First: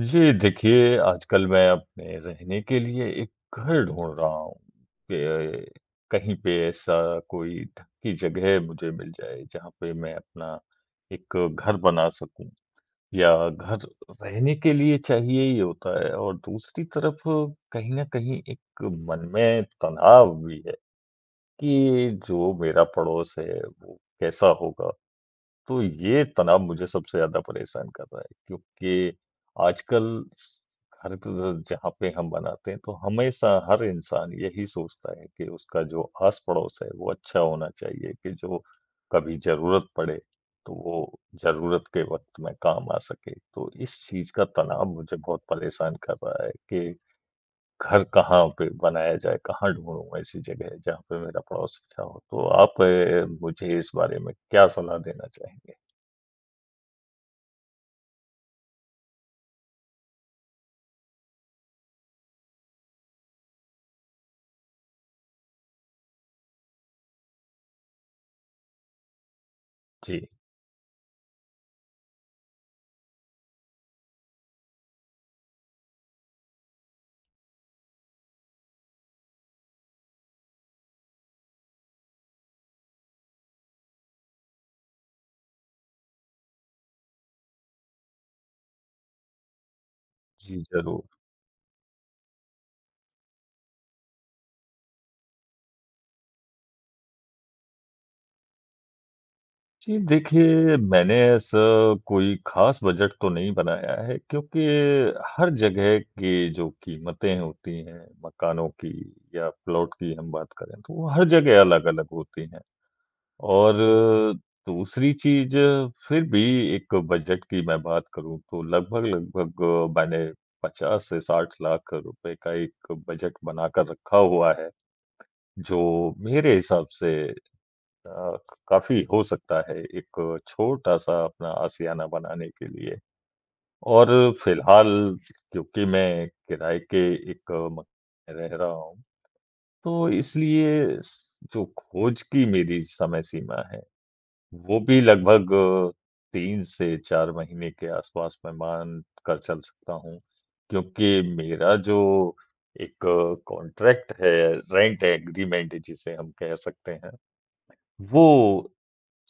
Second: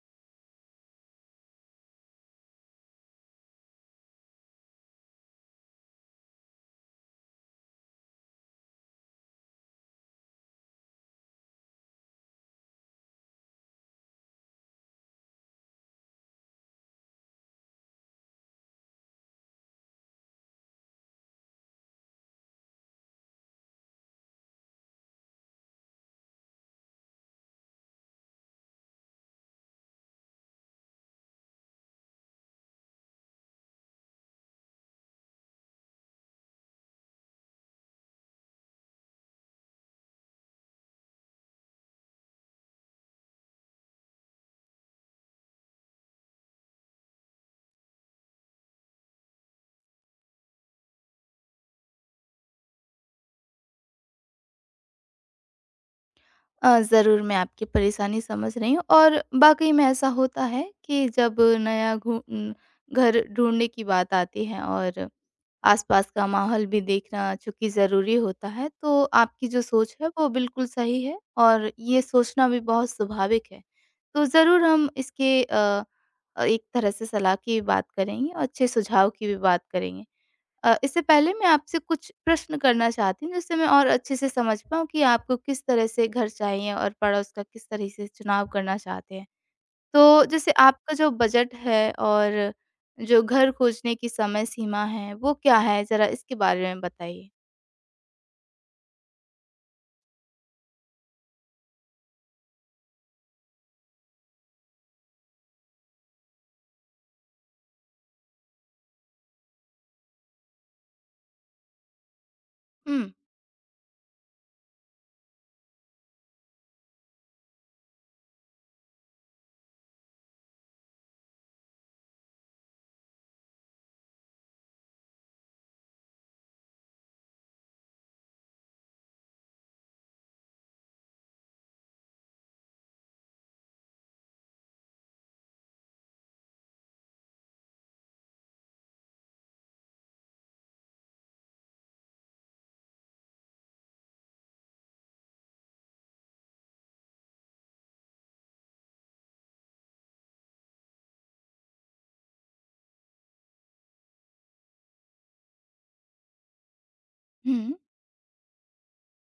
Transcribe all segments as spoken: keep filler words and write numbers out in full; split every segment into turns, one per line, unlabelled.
जी, देखिए आजकल मैं अपने रहने के लिए एक घर ढूँढ रहा हूँ कि कहीं पे ऐसा कोई ढकी जगह मुझे मिल जाए जहाँ पे मैं अपना एक घर बना सकूँ या घर रहने के लिए चाहिए ही होता है। और दूसरी तरफ कहीं न कहीं एक मन में तनाव भी है कि जो मेरा पड़ोस है वो कैसा होगा? तो ये तनाव मुझे सबसे ज़्यादा परेशान कर रहा है, क्योंकि आजकल स हर क जहाँ पे हम बनाते हैं तो हमेशा हर इंसान यही सोचता है कि उसका जो आस-पड़ोस है वो अच्छा होना चाहिए, कि जो कभी ज़रूरत पड़े तो वो ज़रूरत के वक़्त में काम आ सके। तो इस चीज़ का तनाव मुझे बहुत परेशान कर रहा है कि घर कहाँ पे बनाया जाए, कहाँ ढूँढूँ ऐसी जगह जहाँ पे मेरा पड़ोस अच्छा हो? तो आप अ, मुझे इस बारे में क्या सलाह देना चाहेंगे?
अ, ज़रूर मैं आपकी परेशानी समझ रही हूँ और वाक़ई में ऐसा होता है कि जब नया घू उम, घर ढूँढने की बात आती है और आस-पास का माहौल भी देखना चूँकि ज़रूरी होता है, तो आपकी जो सोच है
जी।
वो बिल्कुल सही है और ये सोचना भी बहुत स्वाभाविक है। तो ज़रूर हम इसके अ, एक तरह से सलाह की भी बात करेंगे और अच्छे सुझाव की भी बात करेंगे। अ, इससे पहले मैं आपसे कुछ प्रश्न करना चाहती हूँ, जिससे मैं और अच्छे से समझ पाऊँ कि आपको किस तरह से घर चाहिए और पड़ोस का किस तरह से चुनाव करना चाहते हैं। तो जैसे
जी,
आपका जो
ज़रूर।
बजट है और जो घर खोजने की समय सीमा है, वो क्या है? ज़रा इसके बारे में बताइए।
जी, देखिए मैंने ऐसा कोई ख़ास बजट तो नहीं बनाया है, क्योंकि हर जगह की जो कीमतें होती हैं मकानों की या प्लॉट की हम बात करें तो वो हर जगह अलग-अलग होती हैं।
हुँ।
और दूसरी चीज़, फिर भी एक बजट की मैं बात करूँ तो लगभग-लगभग मैंने पचास से साठ लाख रुपए का एक बजट बनाकर रखा हुआ है, जो मेरे हिसाब से अ, काफ़ी हो सकता है एक छोटा-सा अपना आशियाना बनाने के लिए। और फिलहाल क्योंकि मैं किराए के एक मकान में रह रहा हूँ, तो इसलिए स जो खोज की मेरी समय सीमा है, वो भी लगभग तीन से चार महीने के आसपास मैं मान कर चल सकता हूँ। क्योंकि मेरा जो एक कॉन्ट्रैक्ट है, रेंट एग्रीमेंट जिसे हम कह सकते हैं,
हुँ।
वो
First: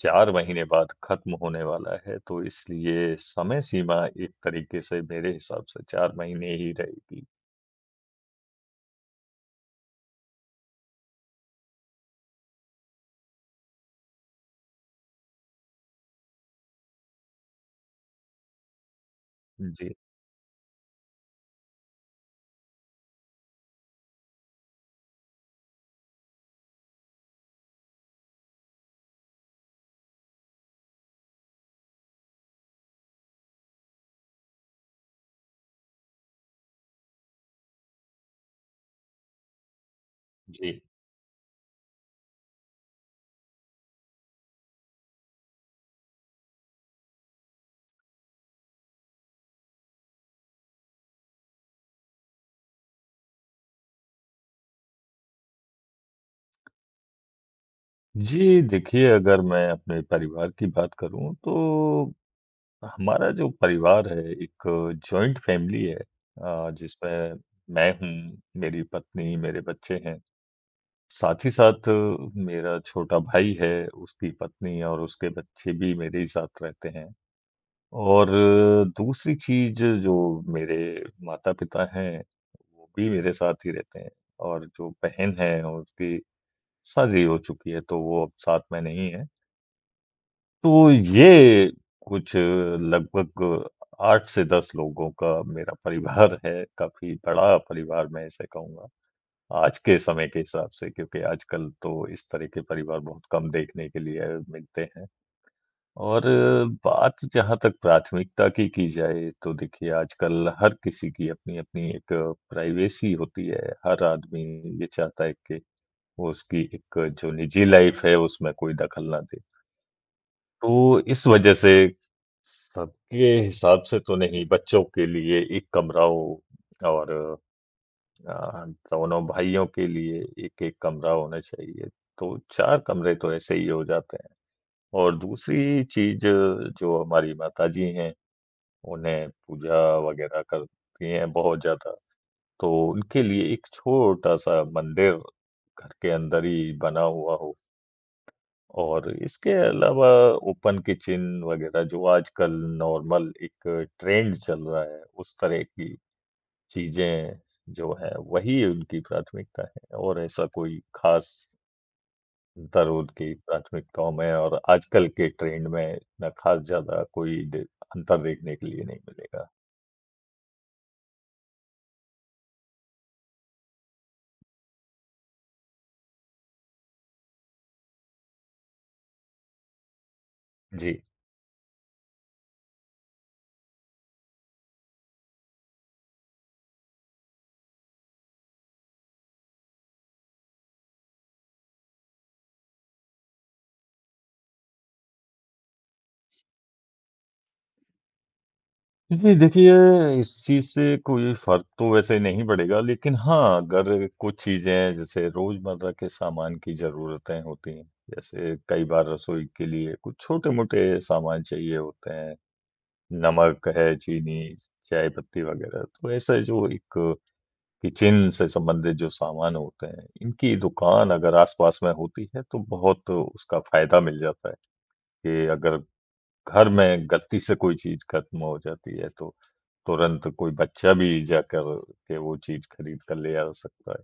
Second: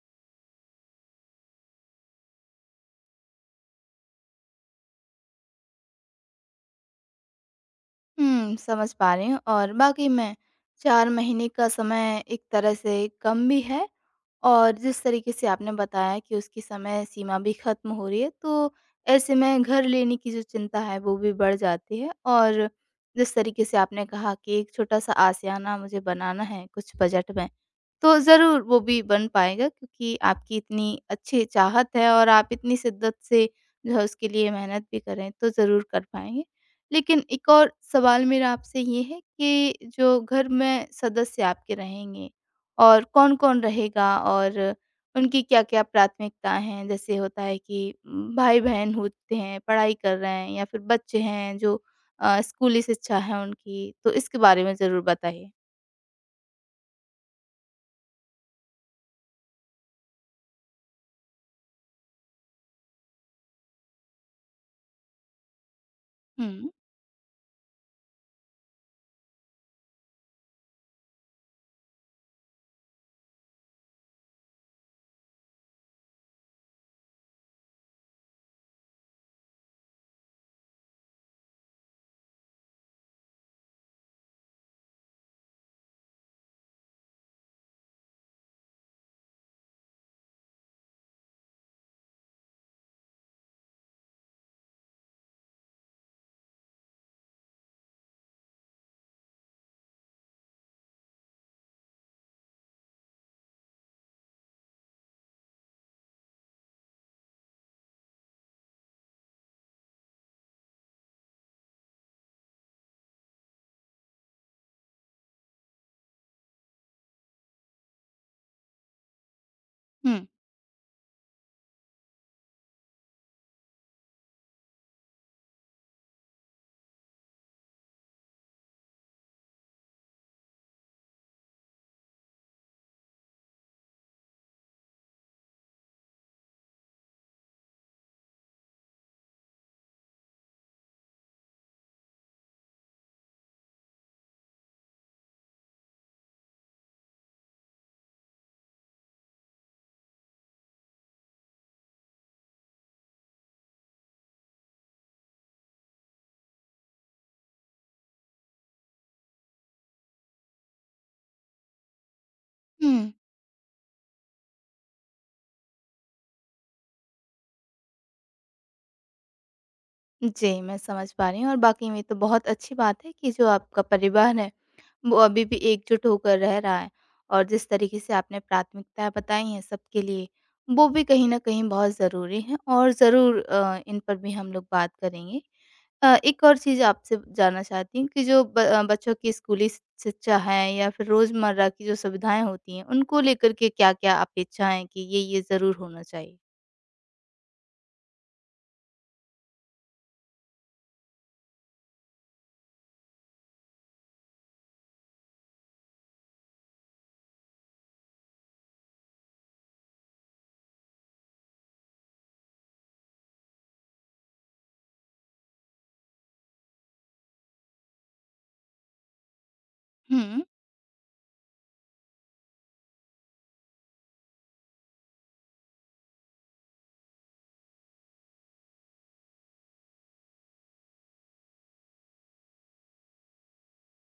चार महीने बाद खत्म होने वाला है, तो इसलिए समय सीमा एक तरीके से मेरे हिसाब से चार महीने ही रहेगी।
हुँ, समझ पा रही हूँ और वाक़ई में चार महीने का समय एक तरह से कम भी है और जिस तरीके से आपने बताया कि उसकी समय सीमा भी ख़त्म हो रही है, तो ऐसे में घर
जी।
लेने की जो चिंता है, वो भी बढ़ जाती है और जिस तरीके से आपने कहा कि एक छोटा-सा आशियाना मुझे बनाना है कुछ बजट में, तो ज़रूर वो भी बन पाएगा क्योंकि आपकी इतनी अच्छी चाहत है और आप इतनी शिद्दत से जो है उसके लिए मेहनत भी कर रहे हैं, तो ज़रूर कर पाएँगे। लेकिन एक और सवाल मेरा आपसे ये है कि जो घर
जी।
में सदस्य आपके रहेंगे और कौन-कौन रहेगा और उनकी क्या-क्या प्राथमिकताएँ हैं? जैसे होता है कि उम, भाई-बहन होते हैं, पढ़ाई कर रहे हैं या फिर बच्चे हैं जो अ, स्कूली शिक्षा है उनकी, तो इसके बारे में ज़रूर बताइए।
जी, देखिए अगर मैं अपने परिवार की बात करूँ तो हमारा जो परिवार है एक जॉइंट फैमिली है,
हुँ,
अ, जिसमें मैं हूँ, मेरी पत्नी, मेरे बच्चे हैं। साथ ही साथ अ, मेरा छोटा भाई है, उसकी पत्नी और उसके बच्चे भी मेरे ही साथ रहते हैं। और दूसरी चीज़, जो मेरे माता-पिता हैं, वो भी मेरे साथ ही रहते हैं। और जो बहन है उसकी शादी हो चुकी है, तो वो अब साथ में नहीं है। तो ये कुछ लगभग आठ से दस लोगों का मेरा परिवार है, काफ़ी बड़ा परिवार मैं इसे कहूँगा, आज के समय के हिसाब से, क्योंकि आजकल तो इस तरह के परिवार बहुत कम देखने के लिए मिलते हैं। और बात जहाँ तक प्राथमिकता की की जाए, तो देखिए आजकल हर किसी की अपनी-अपनी एक प्राइवेसी होती है। हर आदमी ये चाहता है कि वो उसकी एक जो निजी लाइफ़ है, उसमें कोई दखल ना दे।
हुँ,
तो इस वजह से सबके हिसाब से तो नहीं, बच्चों के लिए एक कमरा हो और अ, दोनों भाइयों के लिए एक-एक कमरा होना चाहिए। तो चार कमरे तो ऐसे ही हो जाते हैं। और दूसरी चीज़, जो हमारी माताजी हैं उन्हें पूजा वगैरह करती हैं बहुत ज़्यादा, तो उनके लिए एक छोटा-सा मंदिर घर के अंदर ही बना हुआ हो। और इसके अलावा ओपन किचन वगैरह जो आजकल नॉर्मल एक ट्रेंड चल रहा है, उस तरह की चीज़ें जो हैं, वही उनकी प्राथमिकता है। और ऐसा कोई ख़ास अंतर
हुँ।
उनकी प्राथमिकताओं में और आजकल के ट्रेंड में इतना ख़ास ज़्यादा कोई दे अंतर देखने के लिए नहीं मिलेगा।
जी, मैं समझ पा रही हूँ और वाक़ई में ये तो बहुत अच्छी बात है कि जो आपका परिवार है वो अभी भी एकजुट होकर रह रहा है और जिस तरीके से आपने प्राथमिकताएँ बताई हैं सबके लिए, वो
जी।
भी कहीं न कहीं बहुत ज़रूरी हैं और ज़रूर अ, इन पर भी हम लोग बात करेंगे। अ, एक और चीज़ आपसे जानना चाहती हूँ कि जो ब अ, बच्चों की स्कूली शि- शिक्षा है या फिर रोज़मर्रा की जो सुविधाएँ होती हैं, उनको लेकर के क्या-क्या अपेक्षाएँ हैं कि ये, ये ज़रूर होना चाहिए?
जी, देखिए इस चीज़ से कोई फ़र्क तो वैसे नहीं पड़ेगा, लेकिन हाँ, अगर कुछ चीज़ें जैसे रोज़मर्रा के सामान की ज़रूरतें होती हैं, जैसे कई बार रसोई के लिए कुछ छोटे-मोटे सामान चाहिए होते हैं, नमक है, चीनी, चाय पत्ती वग़ैरह, तो ऐसे जो एक किचन से संबंधित जो सामान होते हैं,
हुँ,
इनकी दुकान अगर आस-पास में होती है, तो बहुत उसका फ़ायदा मिल जाता है कि अगर घर में गलती से कोई चीज़ खत्म हो जाती है, तो तुरंत कोई बच्चा भी जाकर के वो चीज़ खरीद कर ले आ सकता है।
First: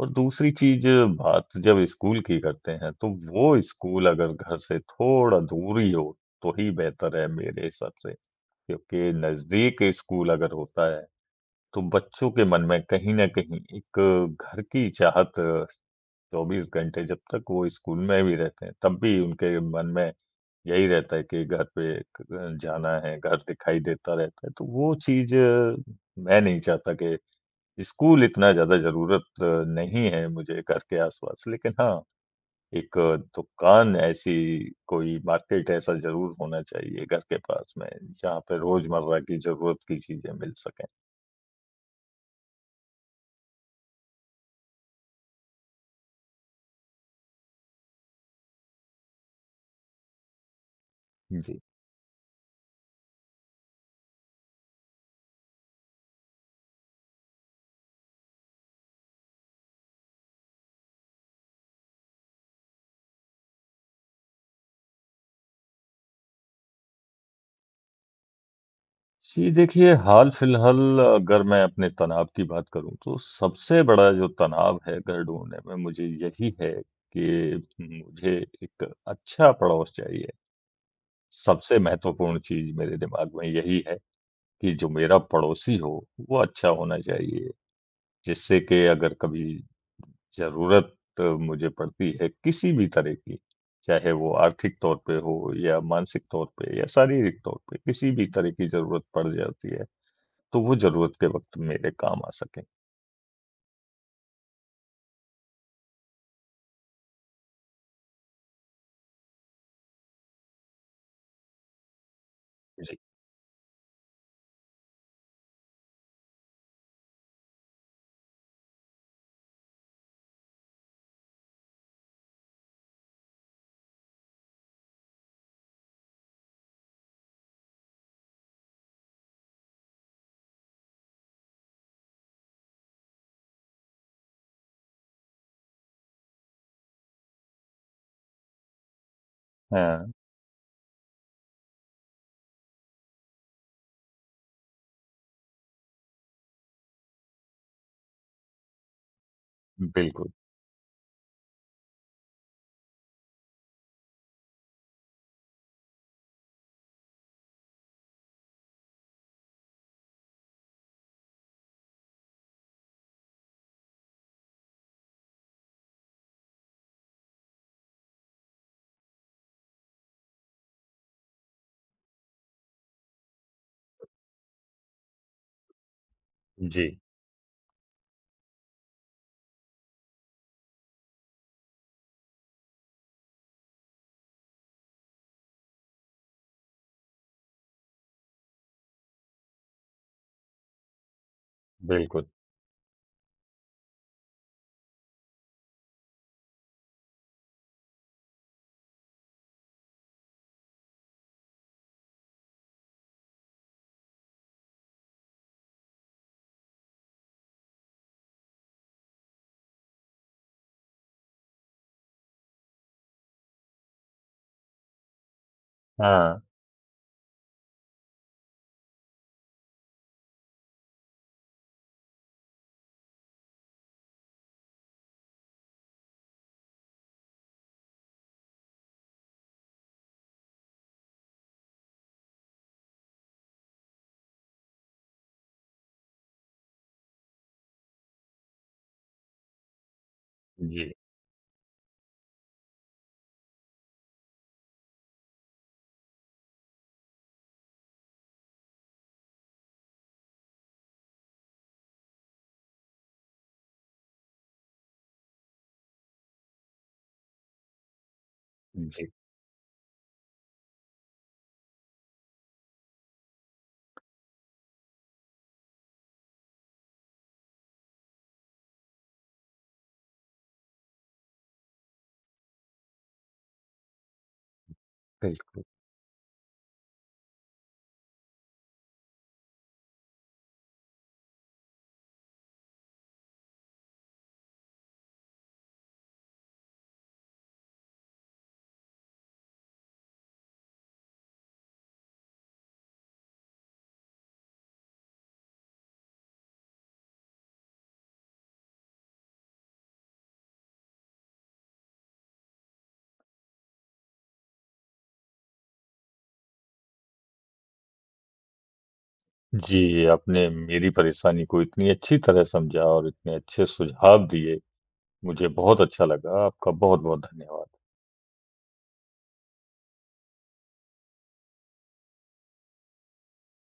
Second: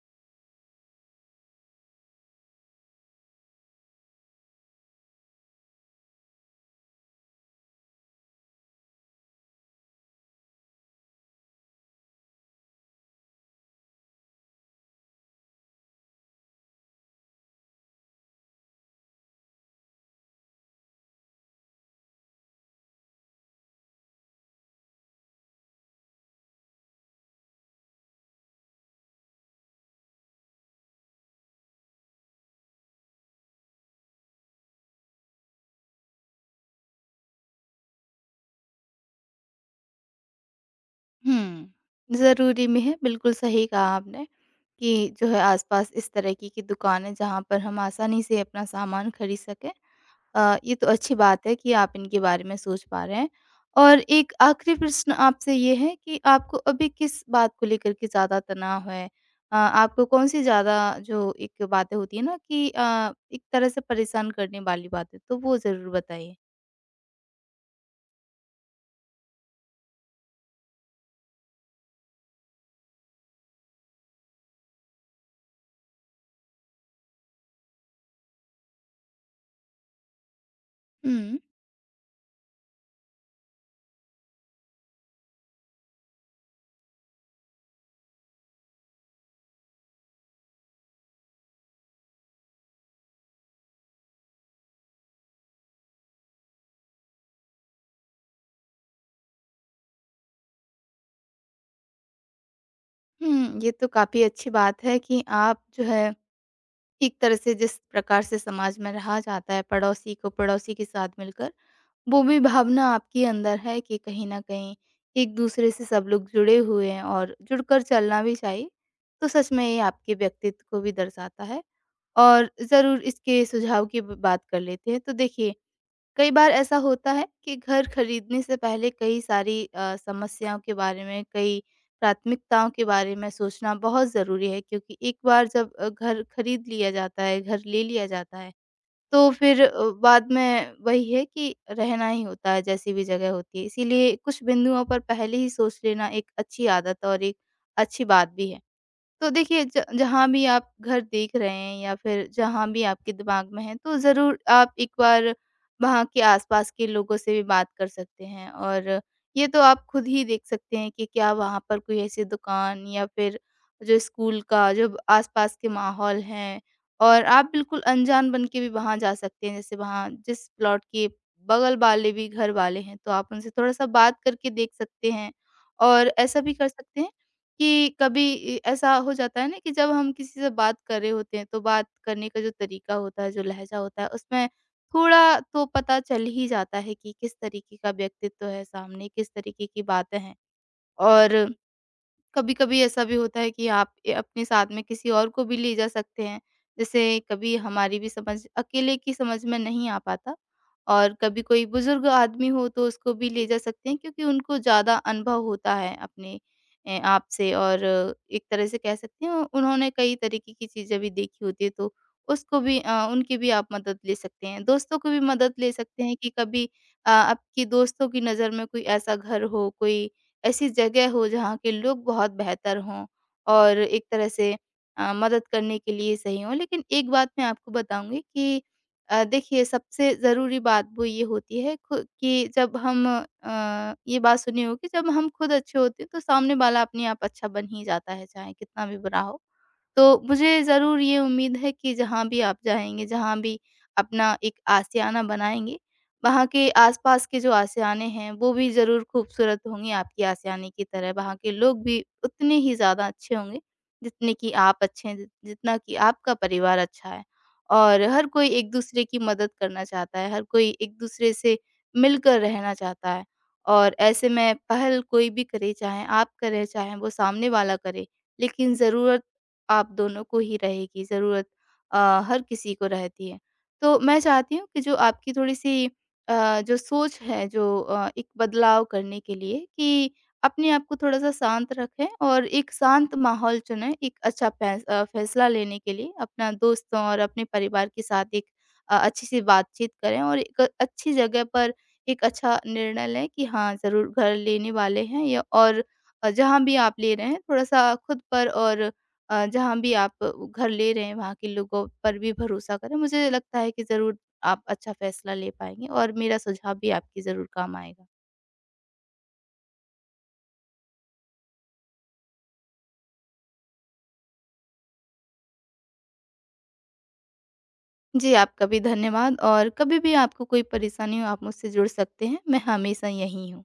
और दूसरी चीज़, बात जब स्कूल की करते हैं, तो वो स्कूल अगर घर से थोड़ा दूर ही हो, तो ही बेहतर है मेरे हिसाब से। क्योंकि नज़दीक स्कूल अगर होता है, तो बच्चों के मन में कहीं न कहीं एक घर की चाहत चौबीस घंटे जब तक वो स्कूल में भी रहते हैं, तब भी उनके मन में यही रहता है कि घर पे क जाना है, घर दिखाई देता रहता है, तो वो चीज़ मैं नहीं चाहता कि स्कूल इतना ज़्यादा ज़रूरत नहीं है मुझे घर के आस-पास। लेकिन हाँ, एक अ, दुकान ऐसी, कोई मार्केट ऐसा ज़रूर होना चाहिए घर के पास में, जहाँ पे रोज़मर्रा की ज़रूरत की चीज़ें मिल सकें।
हुँ। ज़रूरी में है, बिल्कुल सही कहा आपने। कि जो है आसपास इस तरह की की दुकान है जहाँ पर हम आसानी से अपना सामान खरीद सकें। अ, ये तो अच्छी बात है
जी।
कि आप इनके बारे में सोच पा रहे हैं। और एक आखिरी प्रश्न आपसे ये है कि आपको अभी किस बात को लेकर के ज़्यादा तनाव है? अ, आपको कौन-सी ज़्यादा जो एक बातें होती है ना कि अ, एक तरह से परेशान करने वाली बातें, तो वो ज़रूर बताइए?
जी, देखिए हाल फिलहाल अगर मैं अपने तनाव की बात करूँ तो सबसे बड़ा जो तनाव है घर ढूँढने में मुझे यही है कि मुझे एक अच्छा पड़ोस चाहिए।
हुँ,
सबसे महत्वपूर्ण चीज़ मेरे दिमाग में यही है कि जो मेरा पड़ोसी हो वो अच्छा होना चाहिए। जिससे कि अगर कभी ज़रूरत मुझे पड़ती है किसी भी तरह की, चाहे वो आर्थिक तौर पे हो या मानसिक तौर पे या शारीरिक तौर पे किसी भी तरह की ज़रूरत पड़ जाती है तो वो ज़रूरत के वक़्त मेरे काम आ सकें।
हुँ। ये तो काफ़ी अच्छी बात है कि आप जो है एक तरह से जिस प्रकार से समाज में रहा जाता है पड़ोसी को पड़ोसी के साथ मिलकर वो भी भावना
जी,
आपके अंदर है कि कहीं न कहीं एक दूसरे से सब लोग जुड़े हुए हैं और जुड़कर चलना भी चाहिए। तो सच में ये आपके व्यक्तित्व को भी दर्शाता है और ज़रूर इसके सुझाव की ब बात कर लेते हैं। तो देखिए, कई बार ऐसा होता है कि घर खरीदने से पहले कई सारी अ, समस्याओं के बारे में, कई प्राथमिकताओं के बारे में सोचना बहुत ज़रूरी है क्योंकि एक बार जब अ, घर खरीद लिया जाता है, घर ले लिया जाता है, तो फिर अ,
हाँ,
बाद में वही है कि रहना ही होता है जैसी भी जगह होती है। इसीलिए कुछ बिंदुओं पर पहले ही सोच लेना एक अच्छी आदत और एक अच्छी बात भी है। तो देखिए ज जहाँ
बिल्कुल।
भी आप घर देख रहे हैं या फिर जहाँ भी आपके दिमाग में है तो ज़रूर आप एक बार वहाँ के आसपास के लोगों से भी बात कर सकते हैं और ये तो आप खुद ही देख सकते हैं कि क्या वहाँ पर कोई ऐसी दुकान या फिर जो स्कूल का जो आसपास के माहौल हैं और आप बिल्कुल अनजान बन के भी वहाँ जा सकते हैं। जैसे वहाँ जिस प्लॉट के बगल वाले भी घर वाले हैं तो आप उनसे थोड़ा-सा बात करके देख सकते हैं और ऐसा भी कर
जी,
सकते हैं कि कभी ए, ऐसा हो जाता है ना कि जब हम किसी से बात कर रहे होते हैं तो बात करने का जो तरीका होता है, जो लहज़ा होता है उसमें थोड़ा तो पता चल ही जाता है कि किस तरीके का व्यक्तित्व है सामने, किस तरीके की बातें हैं। और
बिल्कुल।
कभी-कभी ऐसा भी होता है कि आप ए, अपने साथ में किसी और को भी ले जा सकते हैं। जैसे कभी हमारी भी समझ अकेले की समझ में नहीं आ पाता और कभी कोई बुजुर्ग आदमी हो तो उसको भी ले जा सकते हैं क्योंकि उनको ज़्यादा अनुभव होता है अपने अ, आप से और एक तरह से कह सकते हैं उन्होंने कई तरीके की चीज़ें भी देखी होती है तो उसको भी अ, उनकी भी आप मदद ले सकते हैं। दोस्तों की भी मदद ले सकते हैं कि
हाँ,
कभी अ, आपकी दोस्तों की नज़र में कोई ऐसा घर हो, कोई ऐसी जगह हो जहाँ के लोग बहुत बेहतर हों और एक तरह से अ, मदद करने के लिए सही हों। लेकिन एक बात मैं आपको बताऊँगी कि अ, देखिए सबसे ज़रूरी बात वो ये होती है खु कि जब हम अ, ये बात सुनी होगी जब हम खुद अच्छे होते हैं तो सामने वाला अपने आप अच्छा बन ही जाता है, चाहे कितना भी बुरा हो। तो मुझे
जी।
ज़रूर ये उम्मीद है कि जहाँ भी आप जाएँगे, जहाँ भी अपना एक आशियाना बनाएँगे, वहाँ के आस-पास के जो आशियाने हैं, वो भी ज़रूर खूबसूरत होंगे आपके आशियाने की तरह। वहाँ के लोग भी उतने ही ज़्यादा अच्छे होंगे, जितने कि आप अच्छे हैं, जि जितना कि आपका परिवार अच्छा है। और हर कोई एक-दूसरे
जी,
की मदद करना चाहता है, हर कोई एक-दूसरे से मिलकर रहना चाहता है। और ऐसे में पहल कोई भी करे, चाहे आप करें, चाहे वो सामने वाला करे, लेकिन ज़रूरत आप दोनों को ही रहेगी ज़रूरत अ, हर किसी को रहती है। तो मैं चाहती हूँ कि जो आपकी
बिल्कुल।
थोड़ी-सी अ, जो सोच है जो अ, एक बदलाव करने के लिए कि अपने आप को थोड़ा-सा शांत रखें और एक शांत माहौल चुनें, एक अच्छा फैस अ, फैसला लेने के लिए अपना दोस्तों और अपने परिवार के साथ एक अ, अच्छी-सी बातचीत करें और एक अच्छी जगह पर एक अच्छा निर्णय लें कि हाँ, ज़रूर घर लेने वाले हैं या और अ, जहाँ भी आप ले रहे हैं थोड़ा-सा खुद पर और अ, जहाँ भी आप घर ले रहे हैं वहाँ के लोगों पर भी भरोसा करें। मुझे लगता है कि ज़रूर आप अच्छा फ़ैसला ले पाएँगे और मेरा सुझाव भी आपके ज़रूर काम आएगा।
जी, आपने मेरी परेशानी को इतनी अच्छी तरह समझा और इतने अच्छे सुझाव दिए, मुझे बहुत अच्छा लगा। आपका बहुत-बहुत धन्यवाद।
जी, आपका भी धन्यवाद और कभी भी आपको कोई परेशानी हो आप मुझसे जुड़ सकते हैं। मैं हमेशा यहीं हूँ।